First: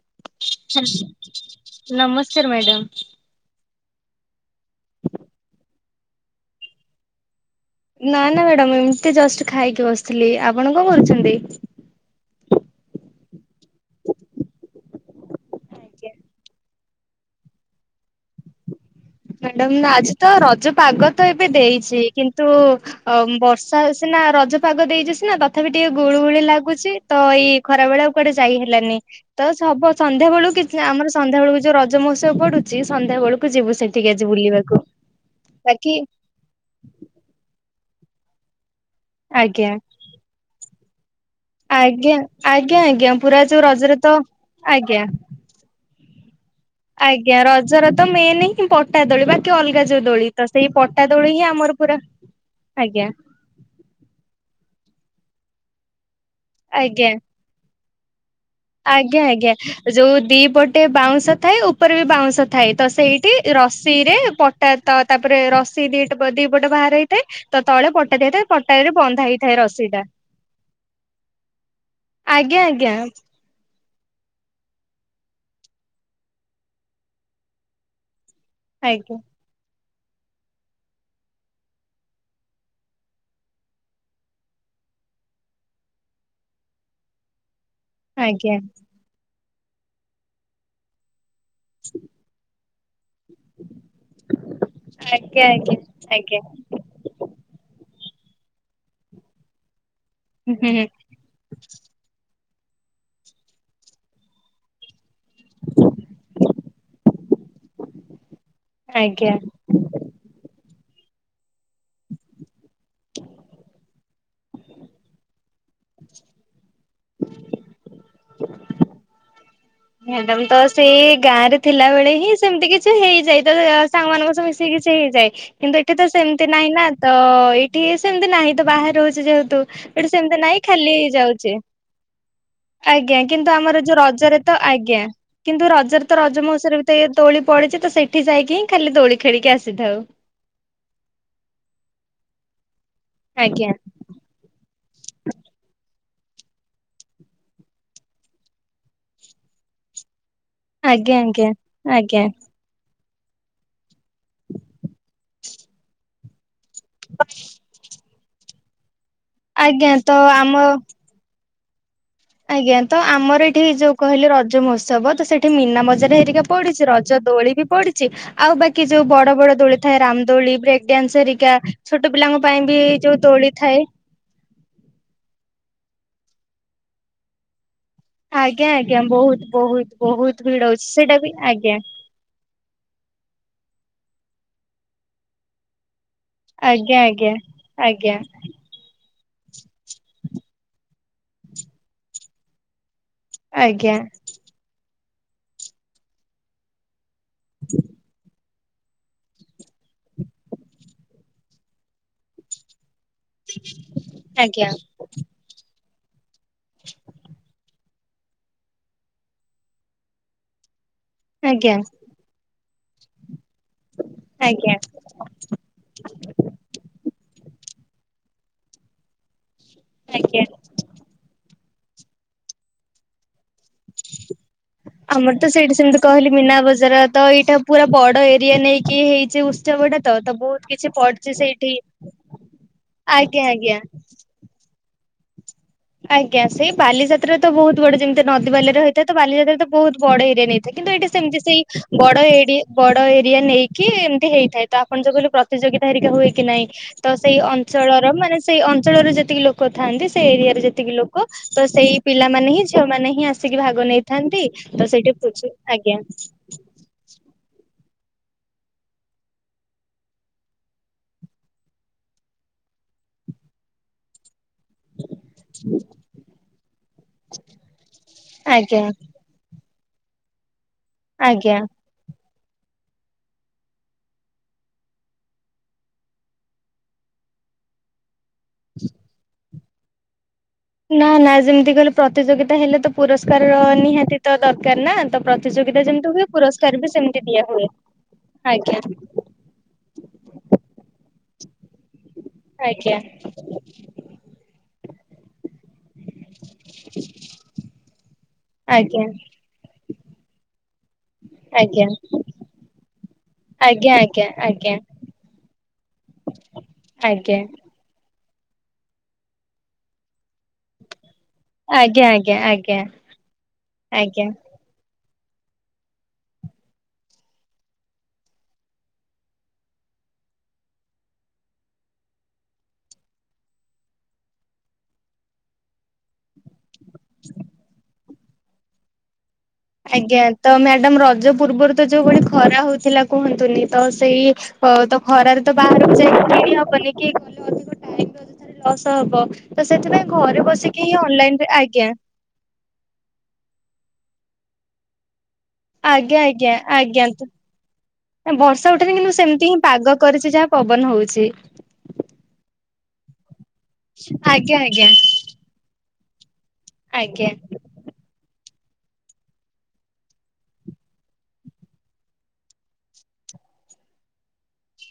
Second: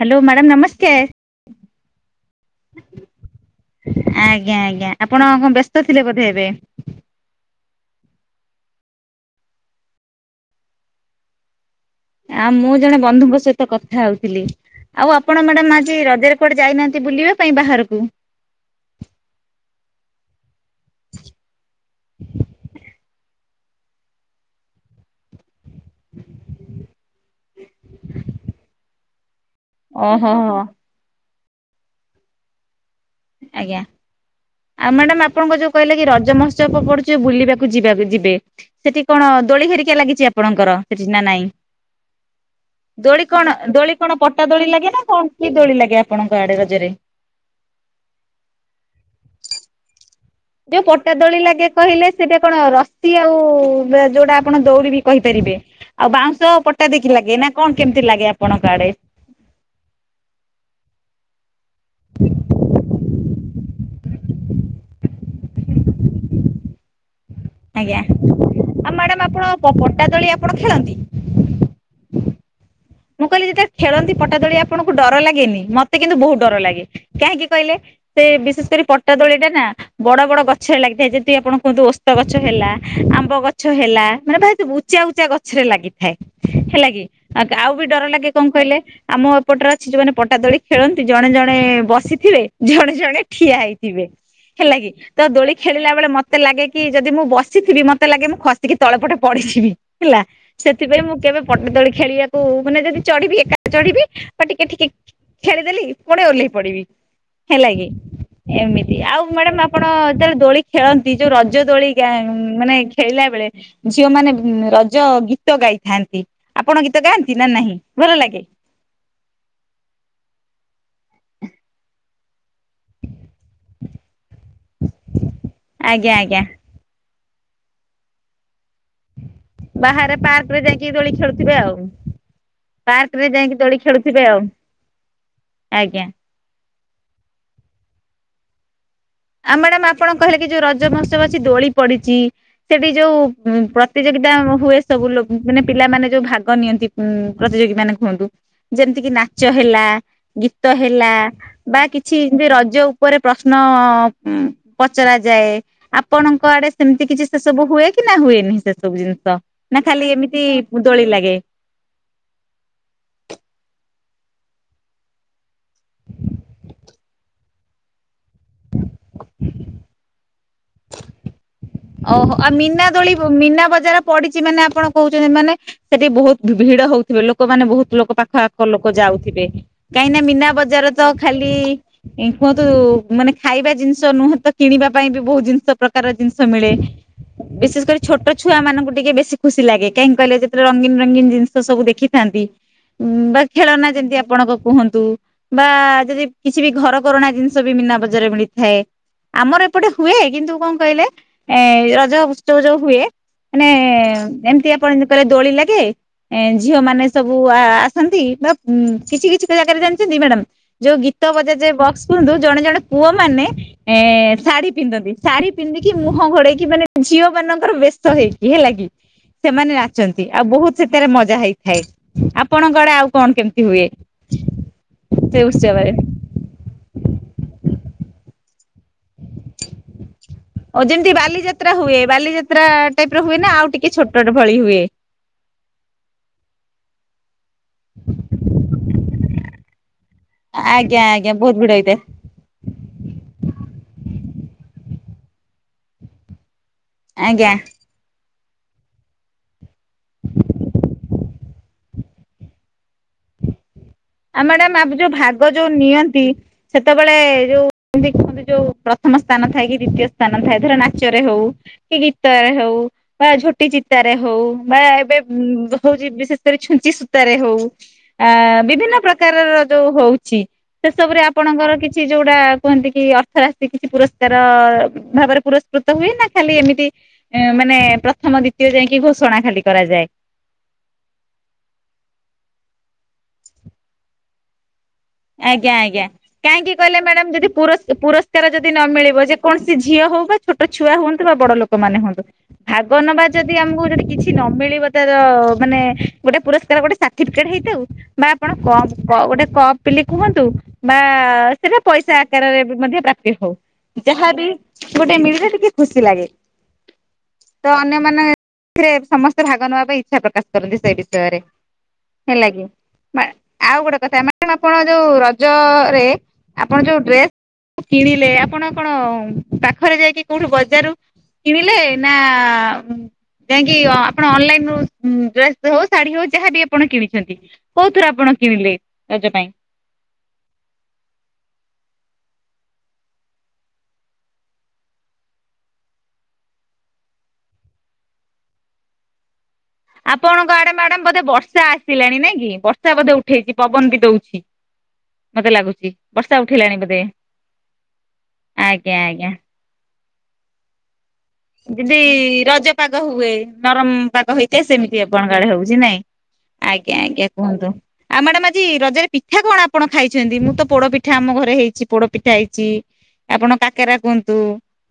Hello madam ନମସ୍କାର ନମସ୍କାର madam. ଆଜ୍ଞା ଆଜ୍ଞା ଆପଣ କଣ ବ୍ୟସ୍ତ ଥିଲେ ବୋଧେ ଏବେ? ନାଁ ନାଁ ମ୍ୟାଡାମ ଏମିତି ଜଷ୍ଟ ଖାଇକି ବସିଥିଲି। ଆପଣ କଁ କରୁଛନ୍ତି? ଆ ମୁଁ ଜଣେ ବନ୍ଧୁଙ୍କ ସହିତ କଥା ହୋଉଥିଲି। ଆଉ ଆପଣ ମାଡାମ ଆଜି ରଜରେ କୁଆଡ଼େ ଯାଇନାହାନ୍ତି ବୁଲିବା ପାଇଁ ବାହାରୁକୁ? ମାଡାମ ନାଁ ଆଜି ତ ରଜ ପାଗ ତ ଏବେ ଦେଇଚି କିନ୍ତୁ ଅ ବର୍ଷା ସିନା ରଜ ପାଗ ଦେଇଚି ସିନା ତ ଥାପି ଟିକେ ଗୁଳୁ ଗୁଳି ଲାଗୁଚି ତ ଏଇ ଖରା ବେଳେ ଆଉ କୁଆଡ଼େ ଯାଇ ହେଲାନେଇ ତ ସବ ସନ୍ଧ୍ୟା ଓହୋ ବେଳୁ ହୋ କିଛି ଆମର ସଂଧ୍ୟା ବେଳୁକୁ ଯୋଉ ରଜ ମହୋତ୍ସବ ପଡ଼ୁଚି। ସନ୍ଧ୍ୟା ବେଳୁକୁ ଯିବୁ ଆଜ୍ଞା ସେଠ ଆଉ ମାଡାମ ଆପଣଙ୍କ ଯୋଉ କହିଲେ କି ରଜ ମହୋତ୍ସବ ପଡୁଚି ବୁଲିବାକ କୁ ଯିବାକୁ ଯିବେ। ସେଠି କଣ ଦୋଳି ଆଜ୍ଞା ହେରିକା ଲାଗିଚି ଆପଣଙ୍କର? ନାଁ ନାଇଁ ଆଜ୍ଞା ଆଜ୍ଞା ଆଜ୍ଞା ଦୋଳି ପୁରା କଣ ଯୋଉ ଦୋଳି ରଜରେ କଣ ତ ପଟା ଦୋଳି ଲାଗେ ନାଁ ଆଜ୍ଞା କଣ କି ଦୋଳି ଲାଗେ ଆପ ଆଜ୍ଞା ରଜର ତ ମେନେ। ପଟା ଦୋଳି ବାକି ଅଲଗା ଯୋଉ ଦୋଳି। ତ ସେଇ ଯୋଉ ପଟା ଦୋଳି ଦଳି ହିଁ ଲାଗେ ଆମର ପୁରା କହିଲେ ସେଟା କଣ ଆଜ୍ଞା ରସି ଆଉ ବା ଯୋଉଟା ଆପଣ ଦୋଉଡି ବି କହିପାରିବେ ଆଉ ବାଁଉଶ- ଶ ପଟା ଦେଇକି ଆଜ୍ଞା ଲାଗେ ନା କଣ? କେମିତି ଲାଗେ ଅପ୍ ଆଜ୍ଞା -ଆଜ୍ଞା ଯୋଉ ଦିପଟେ ବାଉଁଶ। ଥାଏ ଉପ- ଉପରେ ବି ବାଉଁଶ ଥାଏ ତ ସେଇ। ରସି ରେ ପଟାତ ତାପରେ ରସି ଦିଟ ଦି ପଟ ବାହାର ହେଇ ଆଜ୍ଞା ଆଉ ବନ୍ଧା ମ୍ୟାଡାମ ଆପଣ ହେଇଥାଏ ରସି ଟା ପଟା ଦୋଳି ଆପଣ ଖେଳନ୍ତି। ଆଜ୍ଞା ଆଜ୍ଞା। କହିଲେ ଯେତେବେଳେ ଖେଳନ୍ତି ପଟାଦଳି ଆପଣଙ୍କୁ ଡର ଲାଗେନି ମତେ କିନ୍ତୁ ବହୁତ ଡର ଲାଗେ କାହିଁକି କହିଲେ। ସେ ବିଶେଷ କରି ପଟା ଆଜ୍ଞା ଦୋଳି ଟା ନା। ବଡ ବଡ ଗଛରେ ଲାଗିଥାଏ ଯେମତିି ଆପଣ କୁହନ୍ତୁ ଓସ୍ତ ଗଛ ହେଲା, ଆମ୍ବ ଗଛ ହେଲା, ମାନେ ଭାଇତ ସବୁ ଉଚା ଉଚା ଗଛରେ ଲାଗିଥାଏ ହେଲା କି। ଆଉ ବି ଡର ଲାଗେ କଣ ଆଜ୍ଞା କହିଲେ ଆମ। ପଟରେ ଅଛି ଯୋଉମାନେ ପଟା ଦୋଳି ଖେଳନ୍ତି ଜଣେ ଜଣ। ଜଣେ ବସିଥିବେ ଜଣେ ଜଣେ ଠିଆ ହେଇଥିବେ ହେଲା କି ତ ଆଜ୍ଞା ଆଜ୍ଞା ଦୋଳି ଖେଳିଲା ବେଳେ ଆଜ୍ଞା ମତେ ଆଜ୍ଞା ଲାଗେ କି ଯଦି ମୁଁ ବସିଥିବି ମତେ। ମତେ ଲାଗେ ମୁଁ ଖସିକି ତଳପଟେ ପଡିଯିବି। ଥିଲା ହୁଁ ସେଥିପାଇଁ ମୁଁ କେବେ ପଟା ଦୋଳି ଖେଳିବାକୁ। ମାନେ ଯଦି ଚଢିବି ଏକା ଚଢିବି ବା ଟିକେ ଟିକେ ଖେଳିଦେଲି ପୁଣି ଓହ୍ଲେଇ ପଡିବି ହେଲା କି ଏମିତି ଆଉ ଆଜ୍ଞା ମ୍ୟାଡାମ ଆପଣ ଯେତେବେଳେ ଦୋଳି ଖେଳ ଯୋଉ ରଜ ଦୋଳି ଗା ମାନେ ଖେଳିଲା ବେଳେ ଝିଅ ମାନେ ଉଁ ରଜ ଗୀତ ଗାଇ ଥାନ୍ତି ଆପଣ ଗୀ ତ ଗାଆନ୍ତି ନା ନାହିଁ? ଭଲ ଲାଗେ ମ୍ୟାଡାମ ତ ସେଇ ଗାଁ ରେ ଥିଲା ବଳେ ହିଁ ସେମିତି କିଛି ହେଇଯାଇ ତ ସାଙ୍ଗମାନଙ୍କ ସହ ମିଶି କିଛି ସେ ହେଇଯାଏ କିନ୍ତୁ ଏଠି ତ ଆଜ୍ଞା ଆଜ୍ଞା ସେମିତି ନାହିଁ ନା ତ ଏଇଠି ସେମିତି ନାହିଁ ବାହର ରହୁଛୁ ଯେହେତୁ ଏଠୁ ବାହାରେ ସେମତି ପାର୍କ ରେ ନାଇଁ ଖାଲି ଯାଇକି ହେଇ ଦୋଳି ଖେଳୁଥିବେ ଯାଉଚି ଆଉ ଆଜ୍ଞା ପାର୍କ ରେ କିନ୍ତୁ ଯାଇକି ଦୋଳି ଆମର ଯୋଉ ଖେଳୁଥିବେ ରଜରେ ଆଉ ଆଜ୍ଞା କିନ୍ତୁ ରଜରେ ଆଜ୍ଞା। ତ ରଜମଉସୀ ବି ତ ଏଇ ଦୋଳି ପଡିଚି ତ ସେଇ ଉଠ ଯାଇକି ହି ଖାଲି ଦୋଳି ଖେଳିକି ଆଉ ମ୍ୟାଡାାମ ଆସିଥାଉ। ଆପଣ କହିଲେ କି ଯୋଉ ରଜ ମହୋତ୍ସବ ଅଛି ଦୋଳି ପଡିଚି ସେଠି ଯୋଉ ଆଜ୍ଞା ପ୍ରତିଯୋଗିତା ହୁଏ ସବୁ ଲୋକ ମାନେ ପିଲାମାନେ ଯୋଉ ଭାଗ ନିଅନ୍ତି ଉ ପ୍ରତିଯୋଗୀ ମାନେ କୁହନ୍ତୁ ଯେମିତିକି ନାଚ ହେଲା ଗୀତ ହେଲା ଆଜ୍ଞା ଆଜ୍ଞା ବା କିଛି ଆଜ୍ଞା ଏମିତି ରଜ ଉ ଉପରେ ପ୍ରଶ୍ନ ଅ ହୁଁ ପଚରା ଯାଏ ଆପଣଙ୍କ ଆଡ଼େ ସେ ସେମିତି କିଛି ସେସବୁ ହୁଏ କି ନା ହୁଏନି ସେ ସବୁ ଜିନି ନା ଆଜ୍ଞା ଖାଲି ତ ଏମିତି ଆମ ଦୋଳି ଲାଗେ? ଆଜ୍ଞା ତ ଆମର ଏଠି ଯୋଉ କହିଲେ ରଜ ମହୋତ୍ସବ ତ ସେଠି ମୀନା ବଜାର ହେରିକା ପଡିଛି ରଜ ଦୋଳି ବି ପଡିଛି ଆଉ ବାକି ଯୋଉ ବଡ ବଡ ଦୋଳି ଥାଏ ରାମଦୋଳି, ବ୍ରେକ୍ ଡାନ୍ସ ହେରିକା ଛୋଟ ଓହୋ ପିଲାଙ୍କ ଆଉ ପାଇଁ ବି ମିନାଦୋଳି ଯୋଉ ଆଉ ଦୋଳି ମୀନା ଥାଏ ବଜାର ପଡିଛି ମାନେ ଆପଣ କହୁଛନ୍ତି ମାନେ ସେଠି ବହୁତ ଭିଡ ହଉଥିବେ ଲୋକମାନେେ ବହୁତ ଲୋକ ପାଖ ଆଖ ଆଜ୍ଞା ଲୋକ ଆଜ୍ଞା ଯାଉଥିବେ ବହୁତ ବହୁତ କାହିଁକିନା ବହୁତ ମୀନା ଭିଡ ହଉଛି ବଜାର ତ ସେଇଟା ବି ଖାଲି ଆଜ୍ଞା କୁହନ୍ତୁ ମାନେ ଖାଇବା ଜିନିଷ ନୁହେଁ ତ କିଣିବା ପାଇଁ ବି ବହୁତୁ ଜିନିଷ ପ୍ରକାର ଜି ମିଳେ ଆଜ୍ଞା ବିଶେଷ କରି ଆଜ୍ଞା ଛୋଟ ଛୁଆ ମାନଙ୍କୁ ଟିକେ ବେଶୀ ଖୁସି ଲାଗେ କାହିଁକି କହିଲେ ଯେତେବେଳେ ରଙ୍ଗୀନ ରଙ୍ଗୀନ ଜିନିଷ ସବୁ ଦେଖିଥାନ୍ତି। ଉ ବା ଖେଳନା ଆଜ୍ଞା ଆଜ୍ଞା ଯେମିତି ଆପଣଙ୍କ କୁହନ୍ତୁ ବା ଯଦି କିଛି ବି ଘର କରଣା ଜିନିଷ ବି ମିନା ବଜରେ ମିଳି ହେ ଆମର ଏପଟେ ହୁଏ କିନ୍ତୁ କଣ କହିଲେ ଏ ରଜ ଉତ୍ସବ ଯଉ ହୁଏ ମାନେ ଏମତି ଆଜ୍ଞା ଆପଣ ଯୋ କହିଲେ ଦୋଳି ଲାଗେ। ଏ ଝିଅ ମାନେ ସବୁ ଆ ଆସନ୍ତି ବା କିଛି କିଛି ଜାଗାରେ ଜାଣିଚନ୍ତି ମ୍ୟାଡାାମ ଯଉ ଗୀତ ବଜା ଯାଏ ଆଜ୍ଞା ବକ୍ସ କୁହନ୍ତୁ ଜଣେ ଜଣେ ପୁଅମାନେେ ଏ ଶାଢୀ ଆଜ୍ଞା ପିନ୍ଧନ୍ତି ଶାଢ଼ୀ ପିନ୍ଧିକି ମୁହଁ ଘୋଡେଇକି ମାନେ ଝିଅ ମାନଙ୍କର ବେସ ହେଇକି ହେଲା କିି ସେମାନେ ନାଚନ୍ତି। ଆଉ ଆଜ୍ଞା ବହୁତ ସେଥିରେ ମଜା ହେଇ ଥାଏ। ଆପଣଙ୍କଆଡେ ଆଉ କଣ କେମିତି ହୁଏ ଆମର ସେ ତ ସେଇଠି ଉତ୍ସବରେ? ସେମିତି କହିଲି ମୀନା ବଜାର ତ ଏଇଟା ପୁରା ବଡ ଏ ଦିଏ ନେଇ କିଏ ହେଇଚି ଉତ୍ସବ ଟା ତ। ତ ବହୁତ ଓ କିଛି ଯେମିତି ପଡୁଚି ବାଲିଯାତ୍ରା ସେଇଠି ହୁଏ ବାଲିଯାତ୍ରା ଟାଇପ ର ହୁଏ ଆଜ୍ଞା ନା ଆଉ ଆଜ୍ଞା। ଟିକେ ଛୋଟ ଭଳି ହୁଏ? ଆଜ୍ଞା ସେଇ ବାଲିଯାତ୍ରା ତ ବହୁତ ବଡ ଯେମିତି ନଦୀ ବାଲିରେ ହୋଇଥାଏ ବାଲିଯାତ୍ରା ତ ବହୁତ ବଡ ଏରିଆ ନେଇଥାଏ କିନ୍ତୁ ଆଜ୍ଞା ଏଇଠା ଆଜ୍ଞା ସେମତି ବହୁତ ଭିଡ ସେଇ ହେଇଥାଏ ବଡ ଏରିଆ ବଡ ଏରିଆ ନେଇକି କି ଏମିତି ହେଇଥାଏ ତ ଆପଣ ଯଉ କହିଲେ ପ୍ରତିଯୋଗିତା ହେରିକା ହୁଏ କି ନାଇଁ? ତ ସେଇ ଆଜ୍ଞା। ଅଞ୍ଚଳର ମାନେ ସେଇ ଅଞ୍ଚଳରେ ଯେତିକି ଲୋକ ଲୋକ ଥାନ୍ତି ସେ ଏରିଆରେ ଯେତ୍ ଲୋକ ତ ସେଇ ପିଲାମାନେ ହିଁ ଝିଅ ମାନେ ହିଁ ଆସିକି ଭାଗ ନେଇ ଆଉ ମ୍ୟାଡାମ ଆପ ଯଉ ଭାଗ ଯଉ ନିଅନ୍ତି ସେତେବେଳେ ଯଉ ଦେଖନ୍ତି ଯୋଉ ପ୍ରଥମ ସ୍ଥାନ ଥାଏ କି ଦ୍ଵିତୀୟ ସ୍ଥାନ ଥାଏ ଧର ନାଚରେ ହଉ କି ଗୀତରେ ହଉ ବା ଝୋଟି ଚିତାରେ ହଉ। ବା ଏବେ ହଉଚି ବିଶେଷ କରି ଛୁଞ୍ଚି ସୂତାରେ ହଉ ଆ ଆଜ୍ଞା ବିଭିନ୍ନ ଯୋଉ ହଉଚି। ଶେଷବୁରେ ଆଜ୍ଞା। ଆପଣଙ୍କର କିଛି ଯଉଟା କୁହନ୍ତି କି ଅର୍ଥ ରାଶି କିଛି ପୁରସ୍କାର ଭାବରେ ପୁରସ୍କୃତ ହୁଏ ନା ଖାଲି ଏମିତି ଏ ମାନେ ଥମ ଦ୍ୱିତୀୟ ଯାଇକି ଘୋଷଣା ଖାଲି କରାଯାଏ। ନା ନା ଯେମିତି କହିଲ ପ୍ରତିଯୋଗିତା ହେଲେ ତ ପୁରସ୍କାର ର ନିହାତି ତ ଦରକାର। ନା ତ ଆଜ୍ଞା ପ୍ରତିଯୋଗିତା ଆଜ୍ଞା। ଯେମିତି ହୁଏ କାହିଁକି ପୁରସ୍କାର ବି କହିଲେ ସେମିତି ମ୍ୟାଡାମ ଦିଆ ଯଦି ହୁଏ ପୁର ପୁରସ୍କାର ଯଦି ଆଜ୍ଞା। ନ ମିଳିବ ଯେ କୌଣସି ଝିଅ ହଉ ବା ଛୋଟ ଛୁଆ ହଅନ୍ [inaudible] ବଡ ଲୋକମାନେ ହୁଅନ୍ତୁ ଆଜ୍ଞା ଭାଗ ନବା ଯଦି ଆମକୁ ଯଦି କିଛି ନ ମିଳିବ ତାର ମାନେ ଗୋଟେ ପୁରସ୍କାର ଗୋଟେ ସାର୍ଟିଫିକେଟ ହେଇଥାଉ ବା ଆପଣ କ ଆଜ୍ଞା କ ଗୋଟେ କପ [unintelligible] ବା ସେଟା ଆଜ୍ଞା ପଇସା ଆକାରରେ ବି ମଧ୍ୟ ପ୍ରାପ୍ତି ହଉ ଆଜ୍ଞା ଯାହାବି ଆଜ୍ଞା ଗୋଟେ ମିଳିଲେ ଟିକେ ଖୁସି ଲାଗେ ଆଜ୍ଞା ତ ଅନ୍ୟ ମାନେ ସେଥିରେ ସମସ୍ତେ ଭାଗ ନେବା ପାଇଁ ଇଚ୍ଛା ପ୍ରକାଶ କରନ୍ତି ସେ ବି ବିଷୟ ରେ ଆଜ୍ଞା ଆଜ୍ଞା ଆଜ୍ଞା ହେଲା କି ଆଜ୍ଞା ମା ଆଉ ଗୋଟେ କଥା ଆଜ୍ଞା ମା ଯୋଉ ରଜରେ ଆପଣ ଯୋଉ ଡ୍ରେସ କିଣିଲେ ଆପଣ କଣ ପାଖରେ ଯାଇକି କୋଉଠୁ ବଜାର କିଣିଲେ ନା ଯାଇକି ଆପଣ ଅନଲାଇନ ରୁ ଡ୍ରେସ୍ ହଉ ଶାଢୀ ହଉ ଯାହାବି ଆପଣ କିଣିଛନ୍ତି କୋଉଥିରେ ଆପଣ କିଣିଲେ ରଜ ପାଇଁ ଆଜ୍ଞା ତ ମ୍ୟାଡାମ ରଜ ପୂର୍ବରୁ ତ ଯୋଉ ଭଳି ଖରା ହଉଥିଲା କୁହନ୍ତୁନି ତ ସେଇ ତ ଖରାରେ ତ ବାହାରକୁ ଯାଇ ହବନି କି ଗଲେ ଅଧିକ ଟାଇମ ଅଯଥା ରେ ଲସ୍ ହବ। ତ ସେଥିପାଇଁ ଘରେ ଆପଣଙ୍କ ଆଡେ ବସିକି ହିଁ ମାଡାମ୍ ବୋଧେ ଅନଲାଇନରେ ବର୍ଷା ଆଜ୍ଞା ଆସିଲାଣି ନାଇ କି ବର୍ଷା ବୋଧେ ଉଠେଇଛି ପବନ ବି ଦଉ [unintelligible] ଆଜ୍ଞା ଆଜ୍ଞା ଆଜ୍ଞା ବର୍ଷା ଆଜ୍ଞା ଉଠେନି କିନ୍ତୁ ଆଜ୍ଞା ସେମିତି ହିଁ ପାଗ କରିଛି ଯାହା ପବନ ହଉଛି। [inaudible] ରଜ ପାଗ ହୁଏ। ନରମ ପାଗ ଆଜ୍ଞା ହେଇଥାଏ ଆଜ୍ଞା ସେମିତି ଆପଣଙ୍କ ଆଡେ ହଉଛି ନାଇଁ ଆଜ୍ଞା ଆଜ୍ଞା କୁହନ୍ତୁ ଆଉ ମ୍ୟାଡ଼ାମ ଇ ରଜରେ ପିଠା କଣ ଆପଣ ଖାଇଛନ୍ତି ମୁଁ ତ ପୋଡ ପିଠା ଆମ ଘରେ ହେଇଛି ପୋଡ ପିଠା ହେଇଛି ଆପଣ କାକେରା କୁହନ୍ତୁ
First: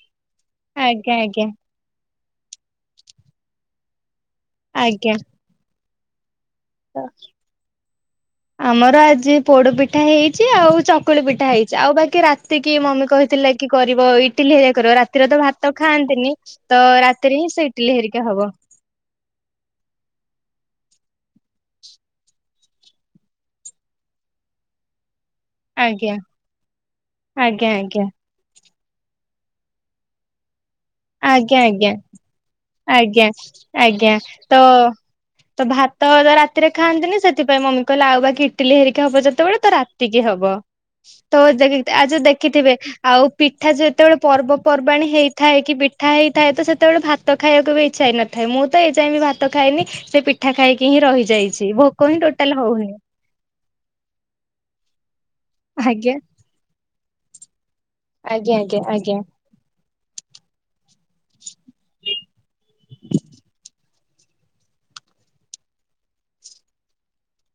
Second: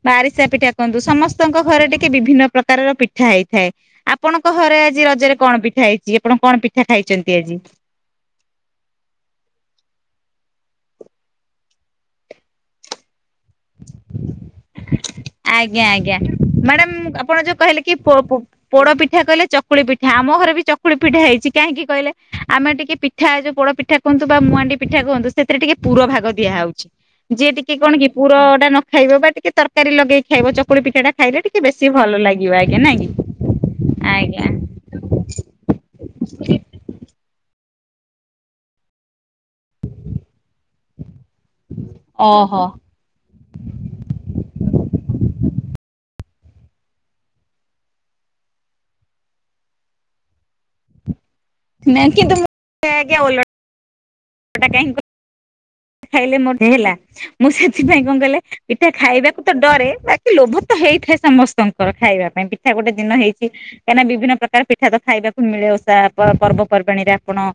ବା ଆରିଶା ପିଠା [unintelligible] ଆଜ୍ଞା ସମ ଆଜ୍ଞା ଟିକେ ବିଭିନ୍ନ ପ୍ରକାରର ପିଠା ହେଇଥାଏ ଆପଣଙ୍କ ଘରେ ଆଜି ଆଜ୍ଞା ରଜରେ କଣ ପିଠା ହେଇଛି ଆପଣ କଣ ପିଠା ଖାଇଛନ୍ତି ଆଜି? ଆମର ଆଜି ପୋଡପିଠା ହେଇି ଆଉ ଚକୁଳି ପିଠା ହେଇଛି ଆଉ ବାକି ରାତିକି ମମି କହି ଥିଲା କି କରିବ ଇଟିଲି [unintelligible] କରିବ ରାତିରେ ତ ଭାତ ଆଜ୍ଞା ଆଜ୍ଞା ଖାଆନ୍ତିନି ତ ମ୍ୟାଡାାମ ଆପଣ ରାତିରେ ହିଁ ଯୋଉ ସେ କହିଲେ ଇଟିଲି କି ପୋ ହେରିକା ପୋ ହବ ପୋଡ ପିଠା କହିଲେ ଚକୁଳି ପିଠା ଆମ ଘରେ ବି ଚ୍ ଚକୁଳି ପିଠା ହେଇଛି କାହିଁକି କହିଲେ ଆମେ ଟିକେ ପିଠା ଯୋଉ ପୋଡ଼ ପିଠା କୁହନ୍ତୁ ବା ମୁହାଣ୍ଡି ପିଠା କୁହନ୍ତୁ ସେଥିରେ ଟିକେ ପୁର ଆଜ୍ଞା ଭାଗ ଦିଆ ହେଉଛି ଯିଏ ଆଜ୍ଞା ଟିକେ କଣ ଆଜ୍ଞା କି ପୁରଟା ନ ଖାଇବ ବା ଟିକେ ତରକାରୀ ଲଗେଇି ଖାଇବ ଚ ଆଜ୍ଞା ଆଜ୍ଞା ନାଇଁ କି ଆଜ୍ଞା ଆଜ୍ଞା ତ ତ ଭାତ ରାତିରେ ଖାଆନ୍ତିନି ସେ ସେଥିପାଇଁ ମମି କହିଲା ଆଉ ବାକି ଇଟିଲି ହେରିକା ହବ ଯେତ୍ ସେତେବେଳେ ତ ରାତିକି ହବ ତ [unintelligible] ଆଉ ଯୋଉ ଓହୋ। ଦେଖିଥିବେ ଆଉ ପିଠା ଯେତେବେଳେ ପର୍ବପର୍ବାଣି ହେଇଥାଏ କି ପି ପିଠା ହେଇଥାଏ ତ ସେତେବେଳେ ଭାତ ଖାଇବାକୁ ବି ଇଚ୍ଛା ହେଇ ନଥାଏ ମୁଁ ତ ଏ ଯାଏ ବି ଭାତ ଖାଇନି ସେ ପିଠା ଖାଇକି ହିଁ ରହିଯାଇ ନା ଭୋକ ହ ଟୋଟାଲ ହଉନି ହେଟା କାହିଁ କି ଆଜ୍ଞା। ଖାଇଲେ ମୋ ହେଲା ମୁଁ ସେ ସେଥିପାଇଁ କଣ କଲେ ଆଜ୍ଞା ଆଜ୍ଞା ପିଠା ଆଜ୍ଞା। ଖାଇବାକୁ ତ ଡରେ ବାକି ଲୋଭ ତ ହେଇଥାଏ ସମସ୍ତଙ୍କର ଖାଇବା ପାଇଁ ସୋ ଗୋଟେ ଦିନ ହେଇଛି। କାହିଁକି ନା ବିଭିନ୍ନ ପ୍ରକାର ପିଠା ତ ଖାଇବାକୁ ମିଳେ ଓଷା ପର୍ବପର୍ବାଣି ରେ ଆପଣ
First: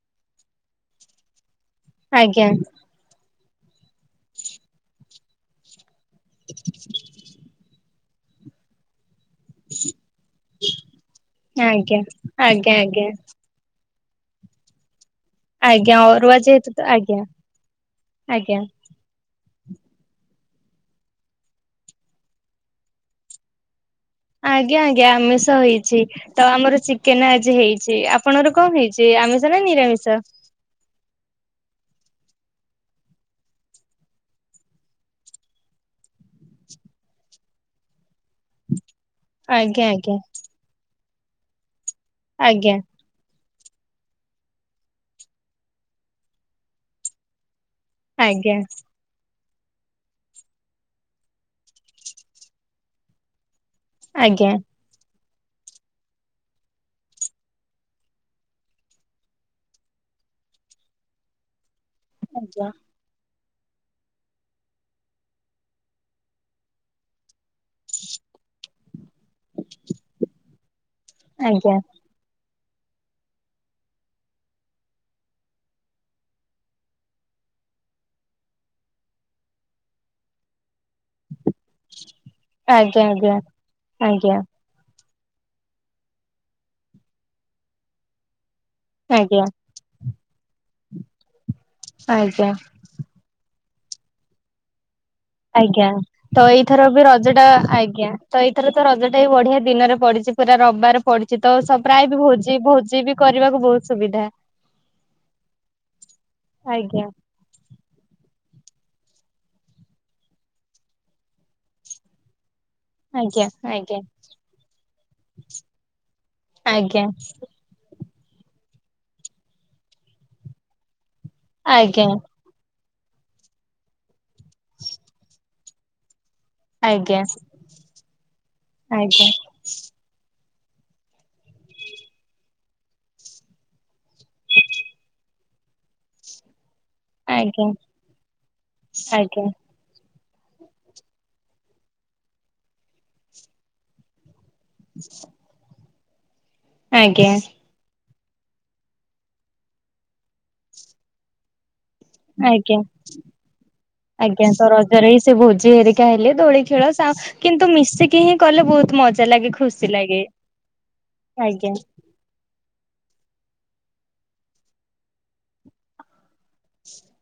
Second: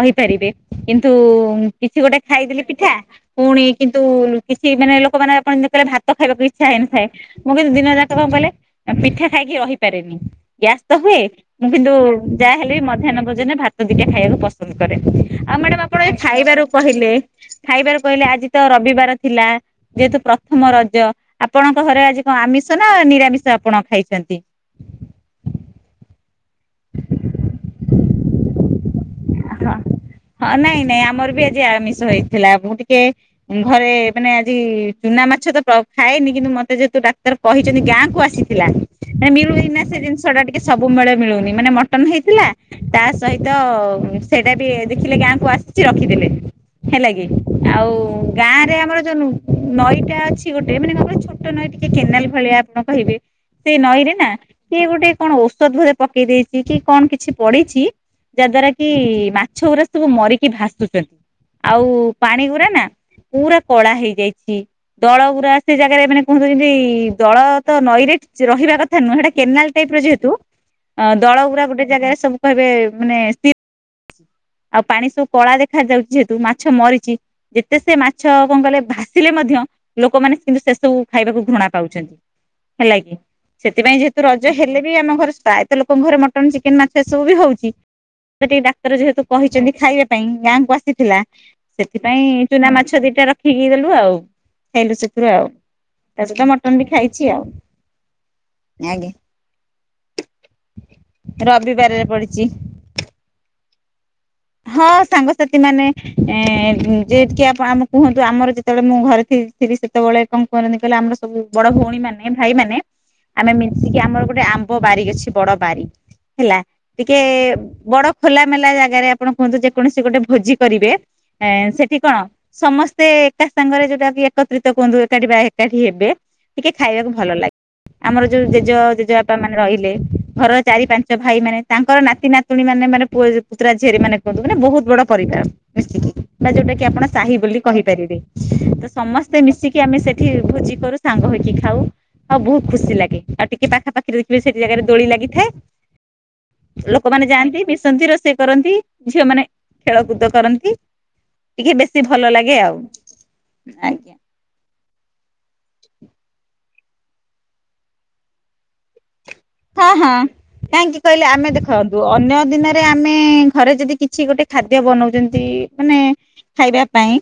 କହିପାରିବେ କିନ୍ତୁ। କିଛି ଗୋଟେ ଆଜ୍ଞା ଖାଇଦଲେ ପି ପୁଣି କିନ୍ତୁ କିଛି ମାନେ ଲୋକମାନୋନ ଆପଣ କହିଲେ ଭା ତ ଖାଇବାକୁ ଇଚ୍ଛା ହେଇନଥାଏ ମୁଁ କିନ୍ତୁ ଦିନ ଯାକ [unintelligible] ପିଠା ଖାଇକି ରହିପାରେନି ଗ୍ୟାସ ତ ହୁଏ ମୁଁ କିନ୍ତୁ ଆଜ୍ଞା ଆଜ୍ଞା ଯାହାହଲେବି ଆଜ୍ଞା ମଧ୍ୟାହ୍ନ ଭୋଜନରେ ଭା ତ ଦୁଇଟା ଖାଇବାକୁ ପସନ୍ଦ କରେ। ଆଉ ମ୍ୟାଡାମ ଆଜ୍ଞା ଆପଣ ଏ ଅରୁଆ ଖାଇବାରୁ ଯେହେତୁ ତ କହିଲେ ଆଜ୍ଞା। ଖାଇବାର କହିଲେ ଆଜି ଆଜ୍ଞା। ତ ରବିବାର ଥିଲା ଯେହେତୁ ପ୍ରଥମ ରଜ ଆପଣଙ୍କ ଘରେ ଆଜି କଣ ଆମିଷ ନା ନିରାମିଷ ଆପଣ ଖାଇ ଆଜ୍ଞା ଆଜ୍ଞା ଆମିଷ ହେଇଚି। ତ ଆମର ଚିକେନ ଆଜି ହେଇଚି। ଆପଣଙ୍କର କଣ ହେଇଛି ଆମିଷ ନା ହଁ। ନିରାମିଷ? ଷ ହେଇଥିଲା ମୁଁ ଟିକେ ଘରେ ମାନେ ଆଜି ଚୁନା ମାଛ ତ ଖାଏନି। କିନ୍ତୁ ମତେ ଯେହେତୁ ଡାକ୍ତର କହିଛନ୍ତି। ଗାଁକୁ ଆସି ଥିଲା ମିଳୁନି ନା ଆଜ୍ଞା ସେ ଆଜ୍ଞା ଜିନିଷ ଟା ଟିକେ ସବୁ ବେଳେ ମିଳୁନି। ମାନେ ମ ଟନ ହେଇଥିଲା ଆଜ୍ଞା ତା ସହି ତ ସେଇଟା ଟିକେ ଦେଖିଲେ ଗାଁକୁ ଆସିଛି। ତ ରଖିଦେଲେ ହେଲା କି ଆଉ ଆଜ୍ଞା ଗାଁ ରେ ଆମର ଜାନୁ ନଈଟା ଅଛି ଗୋଟେ ମାନେ ଭାବ ଛୋଟ ନଈ ଟିକେ କେନାଲ ଭଳିଆ ଆପଣ କହିବେ। ସେ ନଈରେ ନା ଆଜ୍ଞା ସିଏ ଗୋଟେ କଣ ଔଷଧ ଘରେ ପକେଇ ଦେଇ କି କଣ କିଛି ପଡିଛି। ଯାହା ଦ୍ଵାରା କି ମାଛ ଗୁଡା ସବୁ ମରିକି ଭାସୁଛନ୍ତି। ଆଉ ପାଣି ଗୁରା ଆଜ୍ଞା। ନା ପୁରା କଳା ହେଇଯାଇଛି। ଦଳ ଗୁରା ସେଇ ଜାଗାରେ ମାନେ କୁହନ୍ତୁ ଯେମିତି ଦଳ ତ ନଈରେ ରହିବା କଥା ନୁହୁଁ। ହେଟା କେନାଲ ଟାଇପ ର ଯେହେତୁ ଦଳ ପୁରା ଆଜ୍ଞା ଗୋଟେ ଜାଗାରେ ସବୁ କହିବେ ମାନେ ସ୍ଥି ଆଉ ପାଣି ସବୁ କଳା ଦେଖା ଯାଉଛି। ଯେହେତୁ ମାଛ ମରିଛି। ଯେତେ ସେ ମାଛ କଣ କହିଲେ ଭାସିଲେ ମଧ୍ୟ ଲୋକମାନେ କିନ୍ତୁ ସେ ସବୁ ଖାଇବାକୁ ଘୃଣା ପାଉଛନ୍ତି ହେଲା ଆଜ୍ଞା କି। ଆଜ୍ଞା ସେଥିପାଇଁ ଯେହେତୁ ଆଜ୍ଞା ରଜ ହେଲେ ବି ଆମ ଘ। [unintelligible] ଙ୍କ ଘରେ ମଟନ୍ ଚିକେନ ମାଛ ଏସବୁ ବି ହଉଛି। ଏବେ ଟିକେ ଡାକ୍ତର ଯେହେତୁ ଆଜ୍ଞା କହିଛନ୍ତି। ଖାଇବା ପାଇଁ ଗାଁକୁ ଆସି। ଥିଲା। ସେଥିପାଇଁ ଆଜ୍ଞା ଚୁନା ମାଛ ଦିଟା ରଖିକି। [unintelligible] ଆଜ୍ଞା ତା ସହିତ ତ ମଟନ ଏଇଥର ବି ଖାଇଛି ରଜ ଆଉ ଟା ଆଜ୍ଞା ତ ଏଇଥର ତ ଆଜ୍ଞା ରଜଟା ହ ବଢିଆ ଦିନରେ ପଡିଛି। ପୁରା ର ର ବାରେ ପଡିଛି ତ ରବିବାରରେ ପ୍ରାୟ ବି ପଡିଛି। ଭୋଜି ଭୋଜି ବି କରିବାକୁ ବହୁତ। ସୁବିଧା। ହଁ ସାଙ୍ଗସାଥି ମାନେ ଏ ଆଜ୍ଞା ଯେତିକି ଆପଣ ଆମ କୁହନ୍ତୁ ଆମର ଯେ ଯେତେବେଳେ ମୁଁ ଘରେ ଥି-ଥିଲି। ସେତେବେଳେ କଣ କରନ୍ତି କହିଲେ ଆମର ସବୁ ବଡ ଭଉଣୀ ମାନେ ଭାଇମାନେ। ଆଜ୍ଞା ଆମେ ମିଶିକି ଆଜ୍ଞା ଆମର ଗୋଟେ ଆମ୍ବ ବାରିକ ଅଛି। ବଡ ବାରି ହେଲା ଆଜ୍ଞା। ଟିକେ ବଡ। ଖୋଲା ମେଲା ଜାଗାରେ। ଆପଣ କୁହନ୍ତୁ ଯେକୌଣସି ଗୋଟେ ଭୋଜି କରିବେ। ଏଁ ସେଠି ଆଜ୍ଞା କଣ ସମସ୍ ସେ ଏକା ସାଙ୍ଗରେ ଯଉଟା କି ଏକତ୍ରିତ କୁହନ୍ତୁ। ଏକାଠି ବା ଏକାଠି ହେବେ। ଟିକେ ଖାଇବାକୁ ଆଜ୍ଞା ଭଲ ଲାଗେ ଆମର ଯୋଉ ଜେଜେ ଜେଜେ ଆଜ୍ଞା ବାପା ମାନେ ରହିଲେ ଘର ଚାରି ପାଞ୍ଚ ଭାଇ ମାନେ ତାଙ୍କର ନାତି ନାତୁଣୀ ମାନେ ମାନେ ପୁଅ ପୁତୁରା ଝେରି ମାନେ କୁହନ୍ତୁ ବହୁତ ବଡ ପରିବାର ମିିଶିକି ବା ଯୋଉଟା କି ଆପଣ ସାହି ବୋଲି ଆଜ୍ଞା କହିପାରିବେ ତ ସମସ୍ତେ ଆଜ୍ଞା ମିଶିକି ଆମେ ସେଠି ଭୋଜି କରୁ ସାଙ୍ଗ ହେଇକି ଖାଉ ଆଉ ବହୁତ ଖୁସି ଲାଗେ ଆଉ ଟିକେ ପାଖାପାଖି ସେଠି ଜାଗାରେ ଦୋଳି ଲାଗିଥାଏ। ଲୋକମାନେ ଆଜ୍ଞା ଯାଆନ୍ତି ମିଶନ୍ତି ର କରନ୍ତି ଝିଅମାନେ ଖେଳକୁଦ କରନ୍ତି ଟିକେ ବେଶ ଆଜ୍ଞା ଆଜ୍ଞା ତ ରଜରେ ହି ସେ ଭୋଜି ହେ ହେଲେ ଦୋଳି ଖେଳ ସା କିନ୍ତୁ ମିଶିକି ହିଁ କଲେ ବହୁତ ମଜ ହଁ ହଁ କାହିଁକି କହିଲେ ଆମେ ଆଜ୍ଞା ଦେଖନ୍ତୁ ଅନ୍ୟ ଦିନରେ ଆମେ ଥରେ ଯଦି କିଛି ଗୋଟେ ଖାଦ୍ୟ ବନାଉଛନ୍ତି ମାନେ ଖାଇବା ପାଇଁ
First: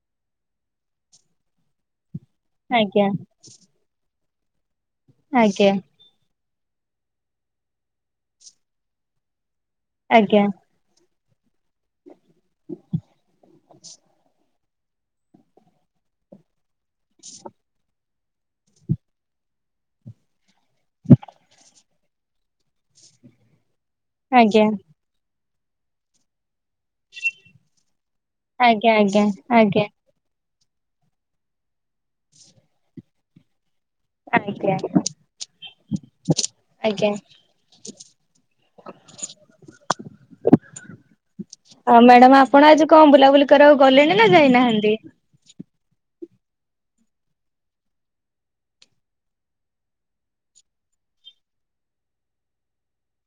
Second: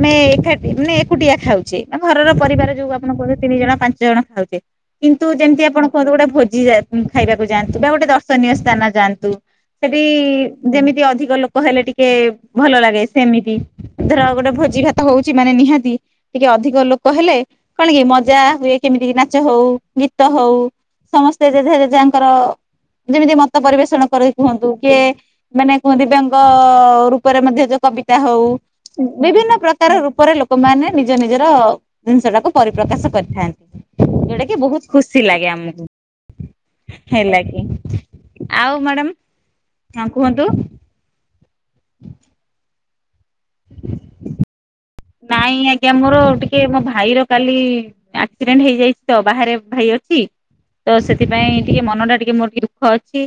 ଆମେ ଏକାଠି ମାନେ ଏକୁଟିଆ ଖାଉଛେ ତ? ଘରର ପରିବାର ଯୋଉ ଆଜ୍ଞା ଆପଣ କହୁଛନ୍ତି ତିନି ଜଣ ପାଞ୍ଚ ଜଣ [unintelligible] କିନ୍ତୁ ଯେମିତି ଆଜ୍ଞା ଆପଣ କୁହନ୍ତୁ ଗୋଟେ ଭୋ ଖାଇବାକୁ ଯାଆନ୍ତୁ ବା ଗୋଟେ ଦର୍ଶନୀୟ ସ୍ଥାନ ଯାଆନ୍ତୁ। ସେଠି ଆଜ୍ଞା ଯେମିତି ଅଧିକ ଲୋକ ହେଲେ ଟିକେ ଟିକ ଭଲ ଲାଗେ ସେମିତି ଧର ଗୋଟେ ଭୋ ଘାତ ହଉଛି ମାନେ ନିହାତି ଟିକେ ଅଧିକ ଲୋକ ଲୋକ ହେଲେ କଣ କି ମ ପୂ ଯା ହୁଏ କେମିତି ନାଚ ହଉ ଗୀତ ହଉ ସମସ୍ତ ସେ ଯାଙ୍କର ଯେମିତି ମତ ପରିବେଶ କରି ଆଜ୍ଞା। କୁହନ୍ତୁ କିଏ ମାନେ କୁହନ୍ତିି ବ୍ୟାଙ୍କ ରୂପରେ ମଧ୍ୟ ଯୋଉ କବି ହଉ ଆଜ୍ଞା ଆଜ୍ଞା ବିଭିନ୍ନ ଆଜ୍ଞା ପ୍ରକାର ରୂପରେ ଲୋକ ଲୋକମାନେ ନିଜ ନିଜର ଜିନିଷ ଟାକୁ ପରିପ୍ରକାଶ କରିଥାନ୍ତି। ଯଉଟା କି ଆଜ୍ଞା ବହୁତ ଖୁସି ଲାଗେ ଆମକୁ ଆଜ୍ଞା ହେଲା କି ଆଉ ମ୍ୟାଡାମ ହ କୁହନ୍ତୁ। ଆଉ ମ୍ୟାଡାମ ଆପଣ ଆଜି କଣ ବୁଲା ବୁଲିିକ ଆଉ ଗଲେଣି ନା ଯାଇନାହାନ୍ତି? ନାଇଁ ଆଜ୍ଞା ମୋର ଟିକେ ମୋ ଭାଇର କାଲି ଆକ୍ସିଡେଣ୍ଟ ହେଇଯାଇଛି ତ ବାହାରେ ଭାଇ ଅଛି ତ ସେଥିପାଇଁ ମୋର ଟିକେ ଦୁଃଖ ଅଛି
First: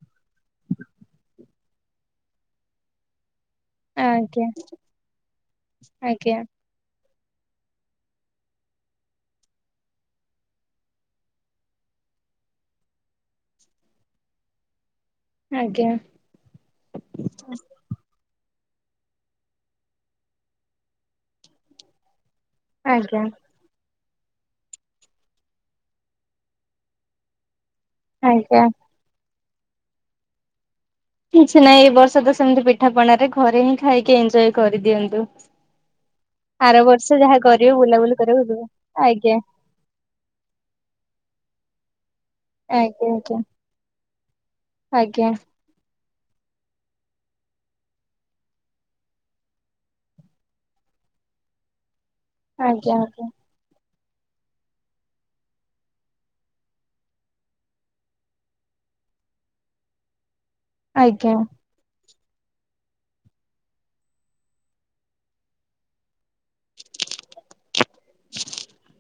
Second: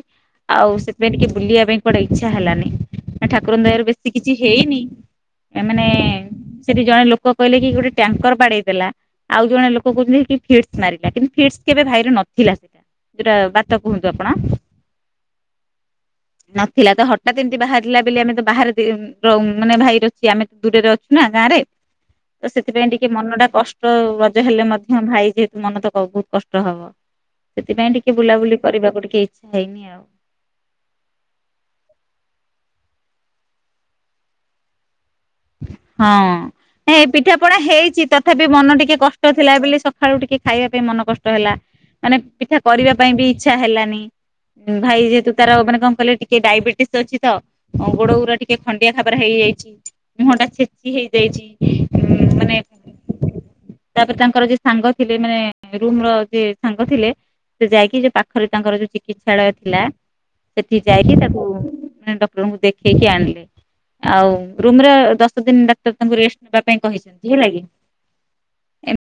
ଆଉ ସେଥିପାଇଁ ଟିକେ ବୁଲିବା ପାଇଁ କୁଆଡେ ଇଛା ହେଲାନି ନାଠା ଠାକୁରଙ୍କ ଦୟାରୁ ବେଶୀ କିଛି ଆଜ୍ଞା ହେଇନି ଏମାନେ ଆଜ୍ଞା ଜଣେ ଲୋକ କହିଲେ କି ଗୋଟେ ଟ୍ୟାଙ୍କର ବାଡେଇ ଦେଲା ଆଉ ଜଣେ ଲୋକ କହୁଥିଲେ କି ଫିଡ୍ସ୍ ମାରିଲା କିନ୍ତୁ ଫିଡ୍ସ୍ କେବେ ଭାଇରେ ନଥିଲା ସେଇଟା ଯୋଉଟା ବାତ କୁହନ୍ତୁ ଆପଣ। ଆଜ୍ଞା ନଥିଲା ତ ହଠାତ୍ ଏମତି ବାହାରିଲା ବୋଲି ଆମେ ତ ବାହାରେ ମାନେ ଭାଇ ର ଅଛି ଆମେ ତ ଦୂରରେ ଅଛୁ ନା ଗାଁରେ। ତ ସେଥିପାଇଁ ଟିକେ ଆଜ୍ଞା ମନ ଟା କଷ୍ଟ ରଜ ହେଲେ ମଧ୍ୟ ଭାଇ ଯେହେତୁ ମନ ତ ବହୁତ କଷ୍ଟ ହବ। ସେଥିପାଇଁ ଟିକେ ବୁଲାବୁଲି ଆଜ୍ଞା କରିବାକୁି ଟିକେ ଇ ହେଇନି ଆଉ। କିଛି ନାହିଁ ଏଇ ବର୍ଷ ତ ସେମିତି ପିଠାପଣାରେ ଘରେ ହିଁ ଖାଇକି ଏନଜୟ କରିଦିଅନ୍ତୁ। ହଁ ଆର ଏ ବର୍ଷ ପିଠା ଯାହା ପଣା କରିବେ ହେଇଛି ବୁଲାବୁଲି ତଥାପି କରିବାକୁ ଯିବେ ମନ ଟିକେ କଷ୍ଟ ଆଜ୍ଞା ଥିଲା ବୋଲି ସକାଳୁ ଟିକେ ଖାଇବା ପାଇଁ ମନ କଷ୍ଟ ହେଲା। ମାନେ ପିଠା କରିବା ଆଜ୍ଞା ପାଇଁ ବି ଇଚ୍ଛା ହେଲାନି। ଭାଇ ଆଜ୍ଞା ଯେହେତୁ ତାର ମାନେ କଣ କଇଲେ ଟିକେ ଡାଇବେଟିସ୍ ଅଛି ତ ଗୋଡ଼ ଅରା ଟିକେ ଖଣ୍ଡିଆ ଖାବାରେ ହେଇଯାଇଛି ମୁହଟା ଛେଚି ହେଇଯାଇଛି। ଆଜ୍ଞା ଆଜ୍ଞା। ତାପରେ ତାଙ୍କର ଯ ସାଙ୍ଗ ଥିଲେ ମାନେ ରୁମ ର ଯିଏ ସାଙ୍ଗ ଥିଲେ ସେ ଯାଇକି ଯ ପାଖରେ ତାଙ୍କର ଯୋଉ ଚିକିତ୍ସାଳୟ ଥିଲା ସେଠି ଯାଇକି ଆଜ୍ଞା ତାକୁ ଡା ଡକ୍ଟର ଙ୍କୁ ଦେଖେଇକି ଆଣିଲେ ଆଉ ରୁମ୍ ରେ ଦ ଦିନି ଡାକ୍ତର ତାକୁ ରେଷ୍ଟେ ନବା ପାଇଁ କହିଛନ୍ତି ହେଲା କିି ଏ